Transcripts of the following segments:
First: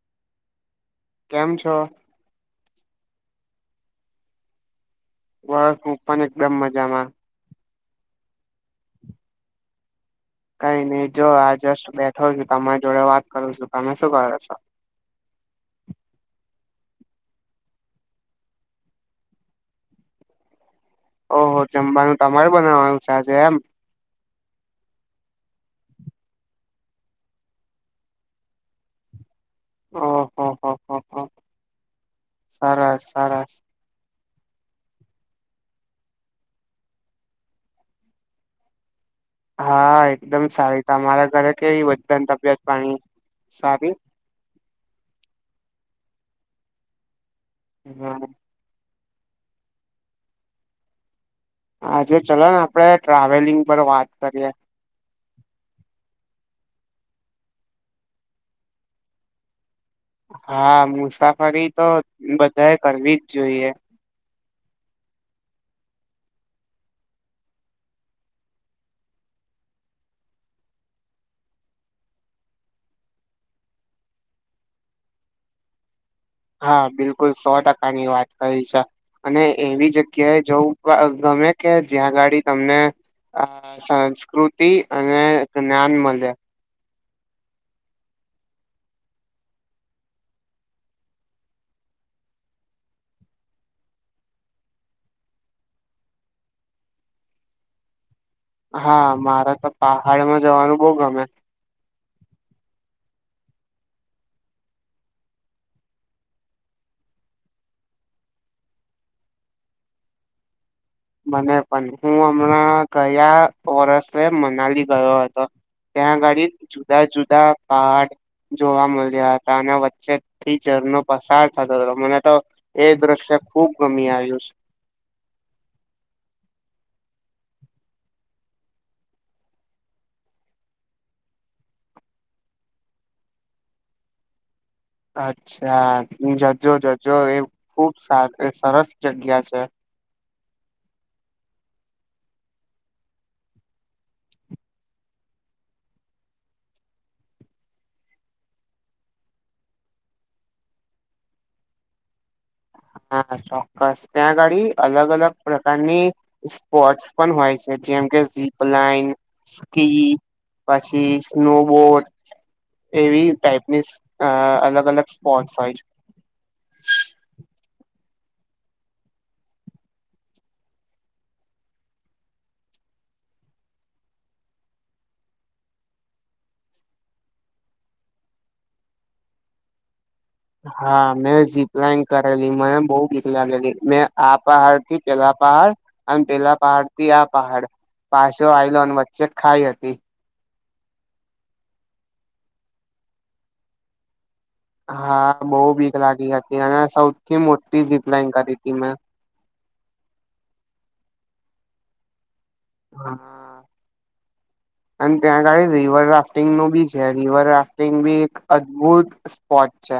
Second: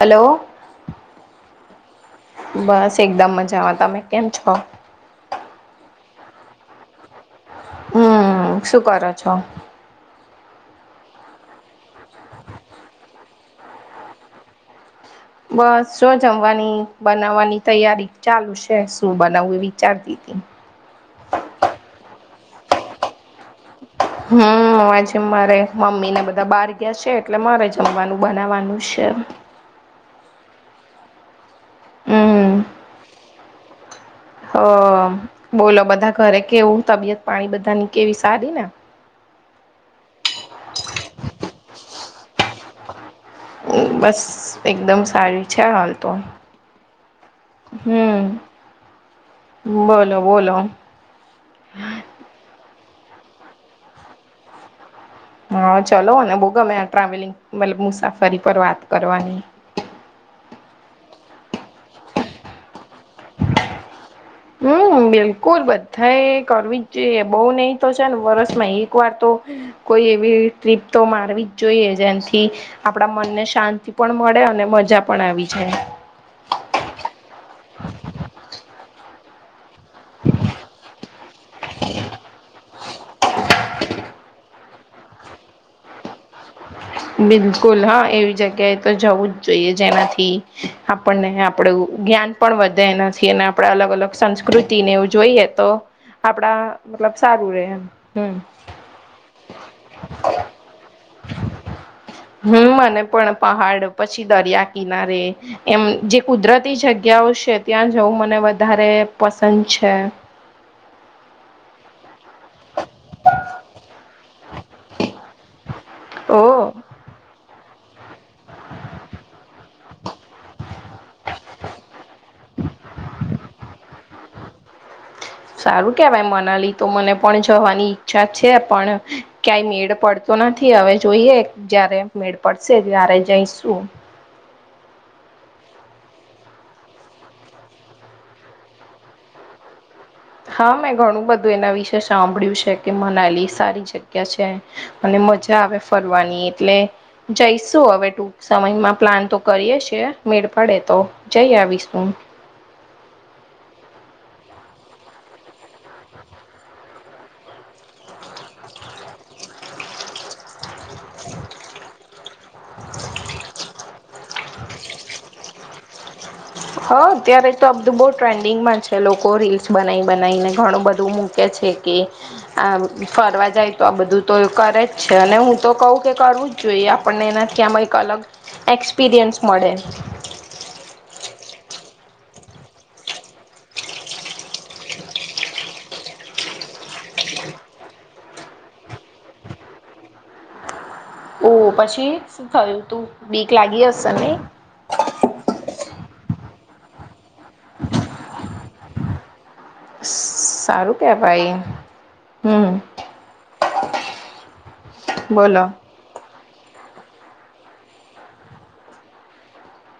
Hello કેમ છો? બસ એકદમ મજા માં તમે કેમ છો બસન એકદમ મજામાં હમ શું કરો છો કઈ નહી જો આજસ્ટ બેઠો છું તમારી જોડે વાત કરું છું તમે શું કરો છો બસ જો જમવાની બનાવવાની તૈયારી ચાલુ છે શું બનાવવું એ વિચારતી [inaudible] ઓહો જમવાનું તમારે બનાવાનું છે આજે એમ હમ આજે મારે મમ્મી ને બધા બહાર ગયા છે એટલે મારે જમવાનું બનાવાનું છે [unintelligible] ઓહોહહહ હમ સરસ સરસ હ બોલો બધા ઘરે કેવું તબિયત પાણી બધાની કેવી સારી ને હા એકદમ સારી તમારા ઘરે કેવી બધાની તબિયત પાણી સારી? બસ એકદમ સારી છે હાલ તો હમ બોલો બોલો આજે ચલો ને આપડે ટ્રાવેલિંગ પર વાત કરીએ હા ચલોને બોવ ગમે ટ્રાવેલિંગ મતલબ મુસાફરી પર વાત કરવાની હા મુસાફરી તો બધાએ કરવી જ જોઈએ હમ બિલકુલ બધા કરવી જઈએ બહુ નહી તો છે ને વર્ષ માં એક વાર તો કોઈ એવી ટીપ તો મારવી જ જોઈએ જેથી આપડા મને શાંતિ પણ મળે અને મજા પણ આવી જાય હા બિલકુલ સો ટકા ની વાત કરી છે અને એવી જગ્યાએ જવું ગમે કે જ્યાં ગાડી તમને અ સંસ્કૃતિ અને જ્ઞાન મળે બિલકુલ હા એવી જગ્યાએ તો જવું જ જોઈએ જેનાથી આપણને આપડું જ્ઞાન પણ વધે એના અને આપણેે અલગ અલગ સંસ્કૃતિને એવું જોઈએ તો આપડા મતલબ સારું રે એમ હમ હા મારેતો પહાડમાં જવાનું બહુ ગમે [inaudible] હમ મને પણ પહાડ પછી દરિયા કિનારે એમ જે કુદરતી જગ્યાઓ ત્યાં જવું મને વધારે પસંદ છે મને પણ હું હમણાં ગયા વર્ષે મનાલી ગયો હતો ત્યાં ઓ આગળ જુદા જુદા પહાડ જોવા મળ્યા હતા અને વચ્ચે ટીચર નો પસાર થતો હતો મને તો એ દ્રશ્ય ખુબ ગમી આવે [inaudible] સારું કેવાય મનાલી તો મને પણ જવાની ઈચ્છા છે પણ ક્યાંય મેળ પડતો નથી હવે જોઈએ જયારે મેળ પડશે ત્યારે જઈશું અચ્છા જજો જજો એ ખુબ સરસ જગ્યા છે હા મેં ઘણું બધું એના વિશે સાંભળ્યું છે કે મનાલી સારી જગ્યા છે મજા આવે ફરવાની એટલે જઈશું હવે ટૂક સમયમાં પ્લાન તો કરીએ છે મેળ પડે તો જય આવીશું હા ચોક્કસ ત્યાંગાડી અલગ અલગ પ્રકારની સ્પોટસ પણ હોય છે જેમ કે ઝીપલાઇન સ્કી પછી સ્નોબોટ એવી ટાઈપની અ અલગ અલગ સ્પોટસ હોય છે હ અત્યારે તો અબધું બહુ ટ્રેન્ડિંગમાં છે લોકો રીલ્સ બનાવી બનાવીને ઘણું બધું મુકે છે છે કે આ ફરવા જાય તો આ બધું તો કરે જ છે અને હું તો કહુ કે કરવું જ જોઈએ આપણને એનાથી એક અલગ એક્સપિરિયન્સ મળે હા મેં જીપલાઈન કરેલી મને બહુ બીક લાગેલી મેં આ પહાડ થી પેલા પહાડ અને પેલા પહાડ થી આ પહાડ પાછો આયલો અને વચ્ચે ખાઈ હતી ઓ પછી શું થયું તું બીક લાગી હસે નહી હા બહુ બીક લાગી હતી અને સૌથી મોટી ઝીપલાઇન કરી હતી મે સારું કે ભાઈ અને ત્યાં બોલો આગાળી રિવર રાફ્ટિંગ નું બી જ્યા રિવર રાફ્ટિંગ બી એક અદભુત સ્પોટ છે.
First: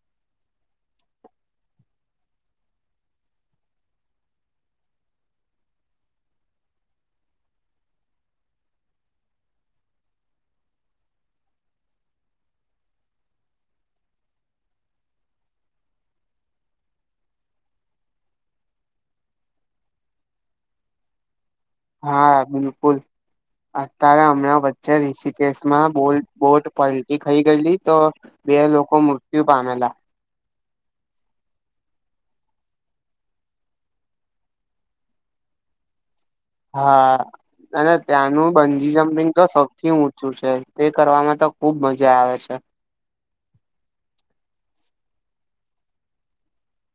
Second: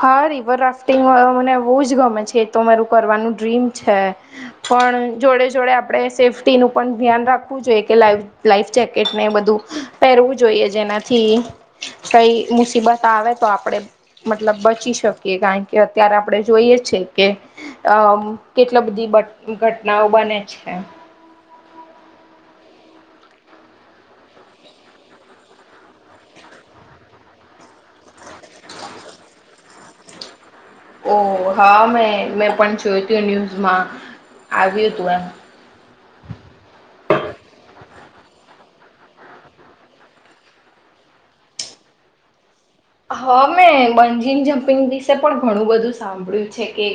હા રિવર રાફ્ટિંગ મને બહુ જ ગમે છે એ તો મારું કરવાનું ડ્રીમ છે. પણ જોડે જોડે આપણે સેફ્ટીનું પણ ધ્યાન રાખવું જોઈએ કે લાઈફ લાઈફ જેકેટને બધું પહેરવું જોઈએ જેનાથી કઈ મુસીબત આવે તો આપડે મતલબ બચી શકીએ કારણ કે અત્યારે આપણે જોઈએ છે કે અ કેટલી બધી ઘટનાઓ બને છે. હા બિલકુલ અત્યારે હમણાં વચ્ચે રીસી કેસમાં બોલટ પલટી ખાઈ ગયેલી તો બે લોકો મૃત્યુ પામેલા ઓ હા મેં મેં પણ જોયું તું ન્યૂઝમાં આવ્યું તું એમ હા અને ત્યાંનું બંજી જમ્પિંગ તો સૌથી ઊંચું છે તે કરવામાં તો ખુબ મજા આવે છે. હા મેં બંજી જમ્પિંગ વિશે પણ ઘણું બધું સાંભળ્યું છે કે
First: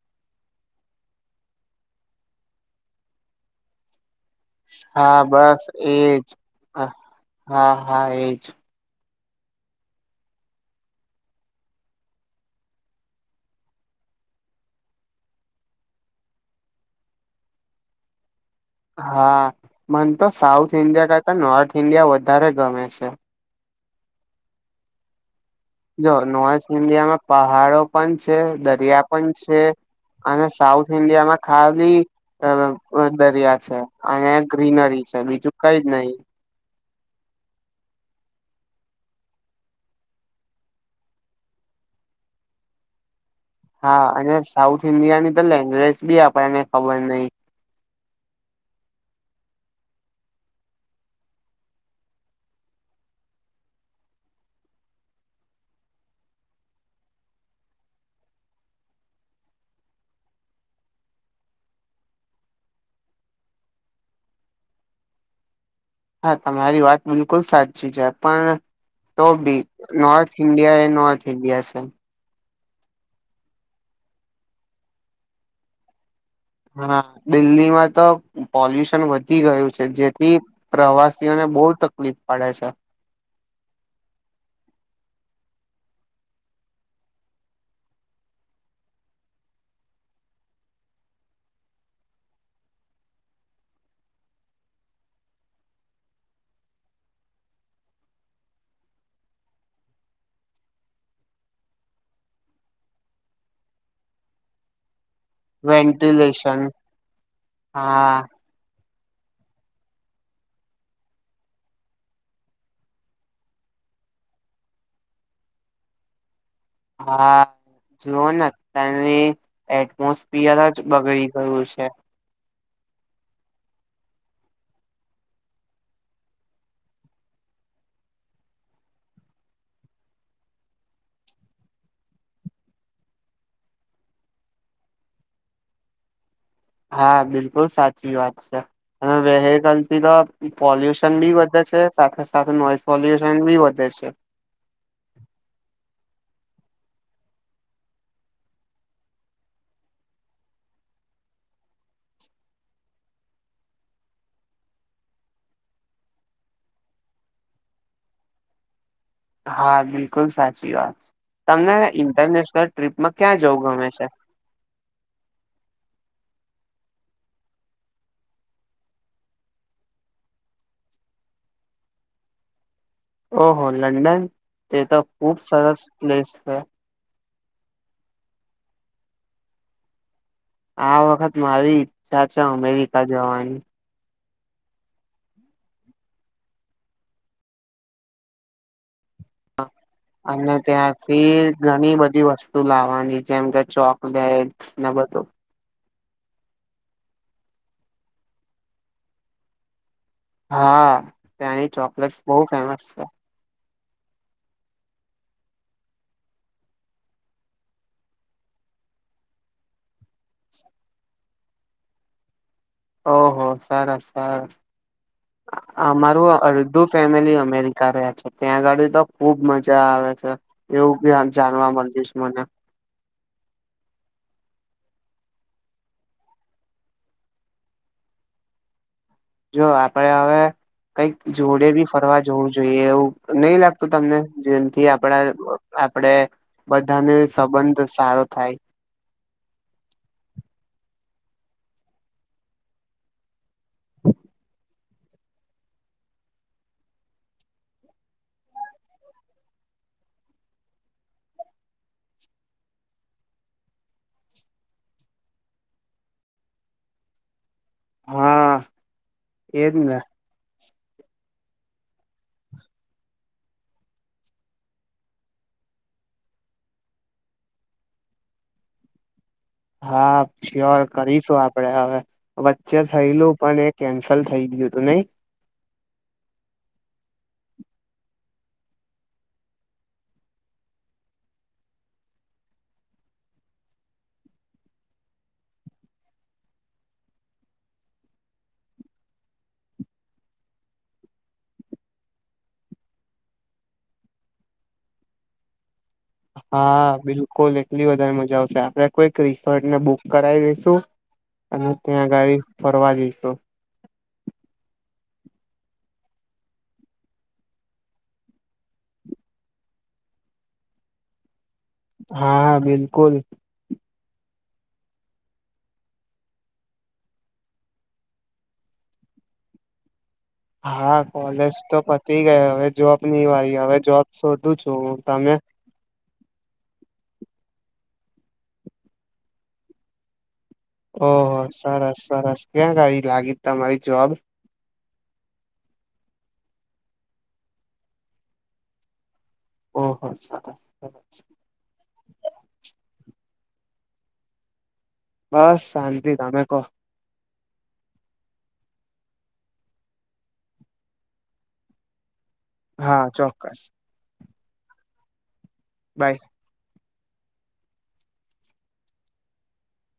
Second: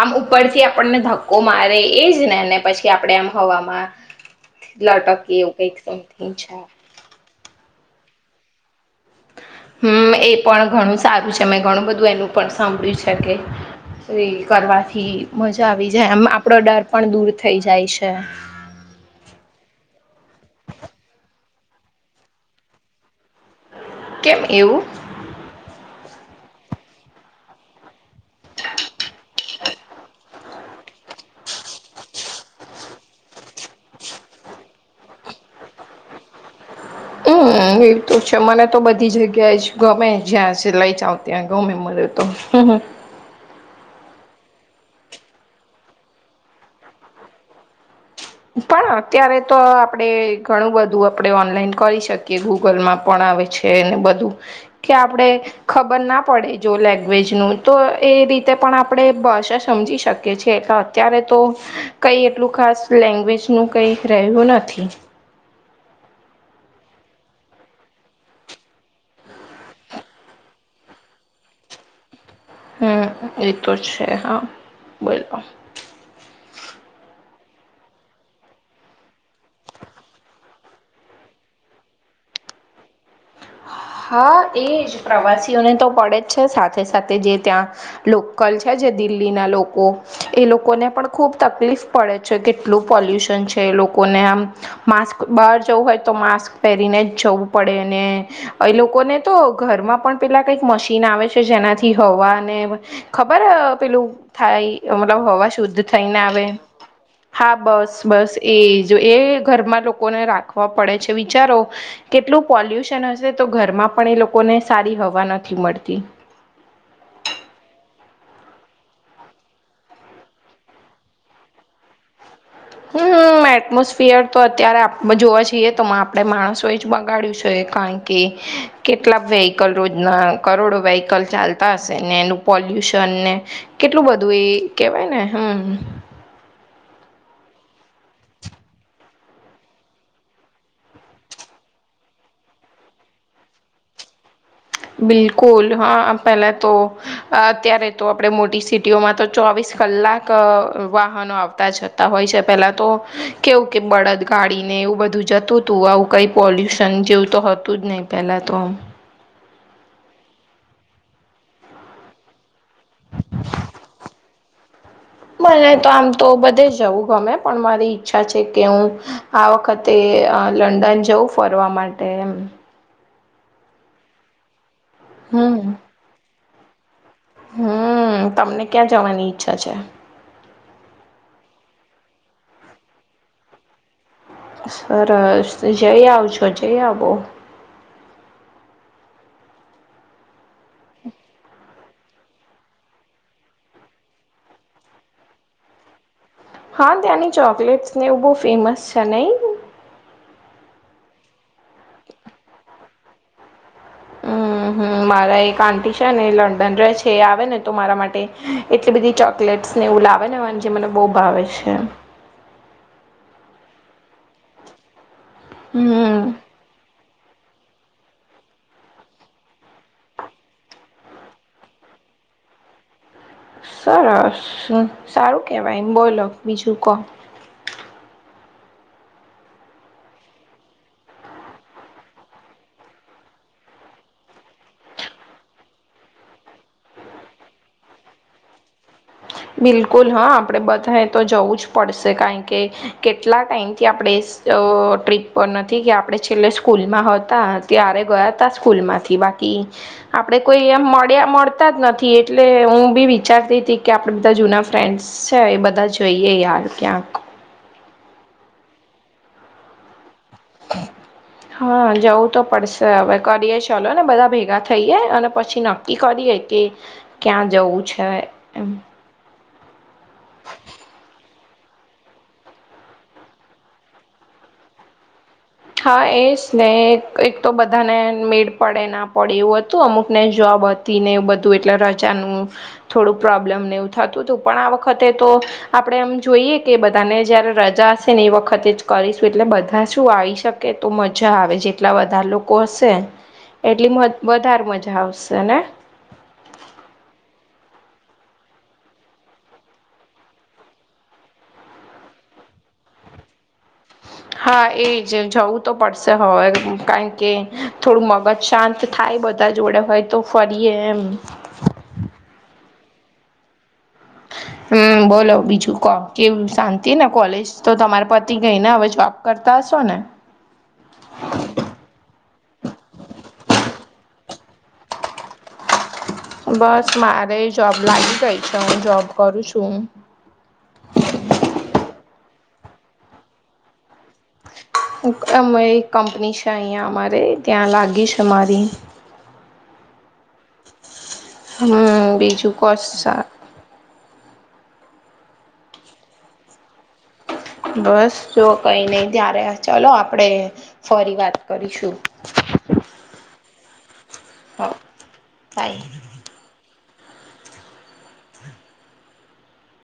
આમ ઉપર પછી આપણને ધક્કો મારે એજ ને અને પછી આપણેે એમ હવામાં હા લટકીએ એવું બસ કઈક એજ સમથિંગ છે. હા હા હા એજ હમ એ પણ ઘણું સારું છે મેં ઘણું બધું એનું પણ સાંભળ્યું છે કે એ કરવાથી મજા આવી જાય આમ આપડો ડર પણ દૂર થઈ જાય છે. હા મને તો સાઉથ ઈન્ડિયા કરતા નોર્થ ઇન્ડિયા વધારે ગમે છે. કેમ એવું જો નોર્થ ઇન્ડિયામાં પહાડો પણ છે દરિયા પણ છે. અને સાઉથ ઇન્ડિયામાં ખાલી દરિયા છે અને ગ્રીનરી છે બીજું કઈ જ નહી. એ હમ એવ તો છે મને તો બધી જગ્યાએ જ ગમે જ્યાં સિલાઈ ચાવ ત્યાં ગમે મે તો [inaudible] હા અને સાઉથ ઇન્ડિયાની તો લેન્ગવેજ બી આપણને ખબર નય પણ અત્યારે તો આપણેે ઘણું બધું આપણે ઓનલાઈન કરી શકીએ ગૂગલમાં પણ છે ને બધુ કે આપણે ખબર ના પડે જો લેંગ્વેજ નું તો એ રીતે પણ આપણે ભાષા સમજી શકીએ છીએ એટલે અત્યારે તો કઈ એટલું ખાસ લેંગ્વેજનું કંઈક રહ્યું નથી. હા તમારી વાત બિલકુલ સાચી છે પણ તો બી નોર્થ ઇન્ડિયા એ નોર્થ ઇન્ડિયા છે. હમ એતો છે હા બોલો હા દિલ્હીમાં તો પોલ્યુશન વધી ગયું છે જેથી પ્રવાસીઓને બો તકલીફ પડે છે. હા એજ પ્રવાસીઓને તો પડે જ છે સાથે સાથે જે ત્યાં લોકલ છે. જે દિલ્લી ના લોકો એ લોકોને પણ ખુબ તકલીફ પડે છે કેટલું પોલ્યુશન છે. લોકોને આમ માસ્ક બહાર જવું હોય તો માસ્ક પહેરીને જ જવું પડેને એ લોકોને તો ઘરમાં પણ પેલા કઈક મશીન આવે છે જેનાથી હવાને ખબર પેલું થાય લ હવા શુદ્ધ થઈને આવે વેન્ટિલેશન હા બસ હા બસ એજ જો એ ઘરમાં લોકોને રાખવા પડે છે વિચારો કેટલું પોલ્યુશન તો ઘરમાં પણ એ લોકોને સારી હવા નથી મળતી. હા જુઓ ને તયાની એટમોસ્ફિયર જ બગડી ગયું છે. હમ એટમોસફિયર તો અત્યારે જોવા જઈએ તો આપડે માણસો જ બગાડ્યું છે. કારણ કે કેટલા વેહકલ રોજના કરોડો વ્હકલ ચાલતા હશે ને એનું પોલ લ્યુન ને કેટલું બધું એ કેવાય ને હમ હા બિલકુલ સાચી વાત છે અને વેહકલ થી તો પોલ્યુશન બી વધે સાથે સાથે નોઈસ વોલ્યુશન બી વધે છે. બિલકુલ હા પેલા તો અત્યારે તો આપણે મોટી સિટીઓમાં તો ચોવીસ કલાક વાહનો આવતા જતા હોય છે પેલા તો કેવું કે બળદ ગાડી એવું બધું જતું હતું આવું કઈ પોલ્યુશન જેવું તો હતું જ નહિ પેલા તો આમ. હા બિલકુલ સાચી વાત છે તમને ઇન્ટરનેશનલ ટ્રીપમાં ક્યાં જવ હમેશા. મને તો આમ તો બધે જવું ગમે પણ મારી ઈચ્છા છે કે હું આ વખતે લંડન જઉં બ ફરવા માટે એમ. ઓહ લંડન તે તો ખૂબ હમ સરસ પ્લેસ છે. હમ તમને ક્યાં જવાની ઈચ્છા છે. આ વખત મા આવી ચાચા અમેરિકા જવાની. સરસ જઈ આવજો જઈ આવો. અને ત્યાંથી ઘણી બધી વસ્તુ લાવવાની જેમ કે ચોકલેટ [inaudible] હા ત્યાંની ચોકલેટસ ને એવું બહ ફેમસ છે નહી. હા ત્યાંની ચોકલેટસ બહુ ફેમસ છે. [inaudible] હ મારા એક આંટી છે ને લંડન ર છે એ આવે ને તો મારા માટે એટલી બધી ચોકલેટ. ને એવું લાવે ને હો જે મને બહુ ભાવે છે. ઓહ સરસ સરસ હમ અમારું અડધું ફેમિલી અમેરી. કર્યા છે ત્યાં ગાડી તો ખુબ મજા આવે છે એવું બી જાણવા મળ જશ મને. સરસ સારું કેવાય એમ બોલો બીજું ક. હ [unintelligible] જો આપડે હવે. કઈક જોડે બી ફરવા જોવું જોઈએ એવું નઈ લાગતું તમને જેમથી આપડા. આપડે બધાને સંબંધ સારો થાય. બિલકુલ હા આપડે બધા તો જવું જ પડશે કારણ કે કેટલાક. ટાઈમથી આપણે. ટ્રીપ પર નથી કે આપણે છેલ્લે સ્કૂલમાં હતા ત્યારે ગયા હતા સ્કૂલમાંથી બાકી. આપડે કોઈ એમ મળ્યા મળતા જ નથી એટલે હું બી વિચારતી હતી કે. આપ બધા જૂના ફ્રેન્ડ્સ છે એ બધા જોઈએ યાર ક્યાંક. હા એજ ને. હ [unintelligible] હા જવું તો પડશે હવે કરીએ ચલો ને બધા ભેગા થઈએે અને પછી નક્કી કરીએે. કે ક્યાં જવું છે એમ. હા શ્યોર કરીશું આપડે હવે વચ્ચે થયલું પણ એ કેન્સલ થઈ ગયું. ગું તોું નહી. હા એ જ ને એક તો બધાને મેળ પડે ના પડે એવું હતું અમુક ને જવાબ. ને એવું બધું એટલે રજાનું થોડું પ્રોબ્લેમ ને એવું થતું હતું પણ આ વખતે તો. આપણે એમ જોઈએ કે બધાને જય્યારે રજા હશે ને એ વખતે જ કરીશું એટલે બધા શું આવીશ. શકે તો મજા આવે જેટલા વધારે લોકો હશે. એટલી વધારે મજા આવશે ને. હા બિલકુલ એટલી વધારે મજા આવશે આપડ કોઈક રિસોર્ટ ને બુક કરાવી દઈશુ. અને ત્યાં ગાડી ફરવા જઈશું. હા એજ જવું તો પડશે હવે કારણ કે થોડું મગજ શાંત થાય. બધા જોડે હોય તો ફરીએ એમ. હા હા બિલકુલ. [inaudible] હમ બોલો બીજું ક કે શાંતિ ને કોલેજ તો તમારા પતિ કઈ ને હવે જોબ કરતા. સોને. હા કોલેજ તો પતી અ ગઈ હવે જોબ નની વાય હવે જોબ. શોધું છું હું તમે. બસ મારે જોબ લાગી ગઈ છે હું જોબ કરું છું. ઓહ હો સરસ સરસ ક્યાં ગડી લાગી તમારી જોબ. અ એક કંપની છે અહીિયાંયા અમારે ત્યાં લાગી છે મારી. હ હ. હમ બીજું કોસા બસ શાંતિ તમે કહો. બસ જો કઈ નઈ ત્યારે ચાલો આપણેે ફરી વાત કરીશું. હા ચોક્કસ હો તાઈ બાય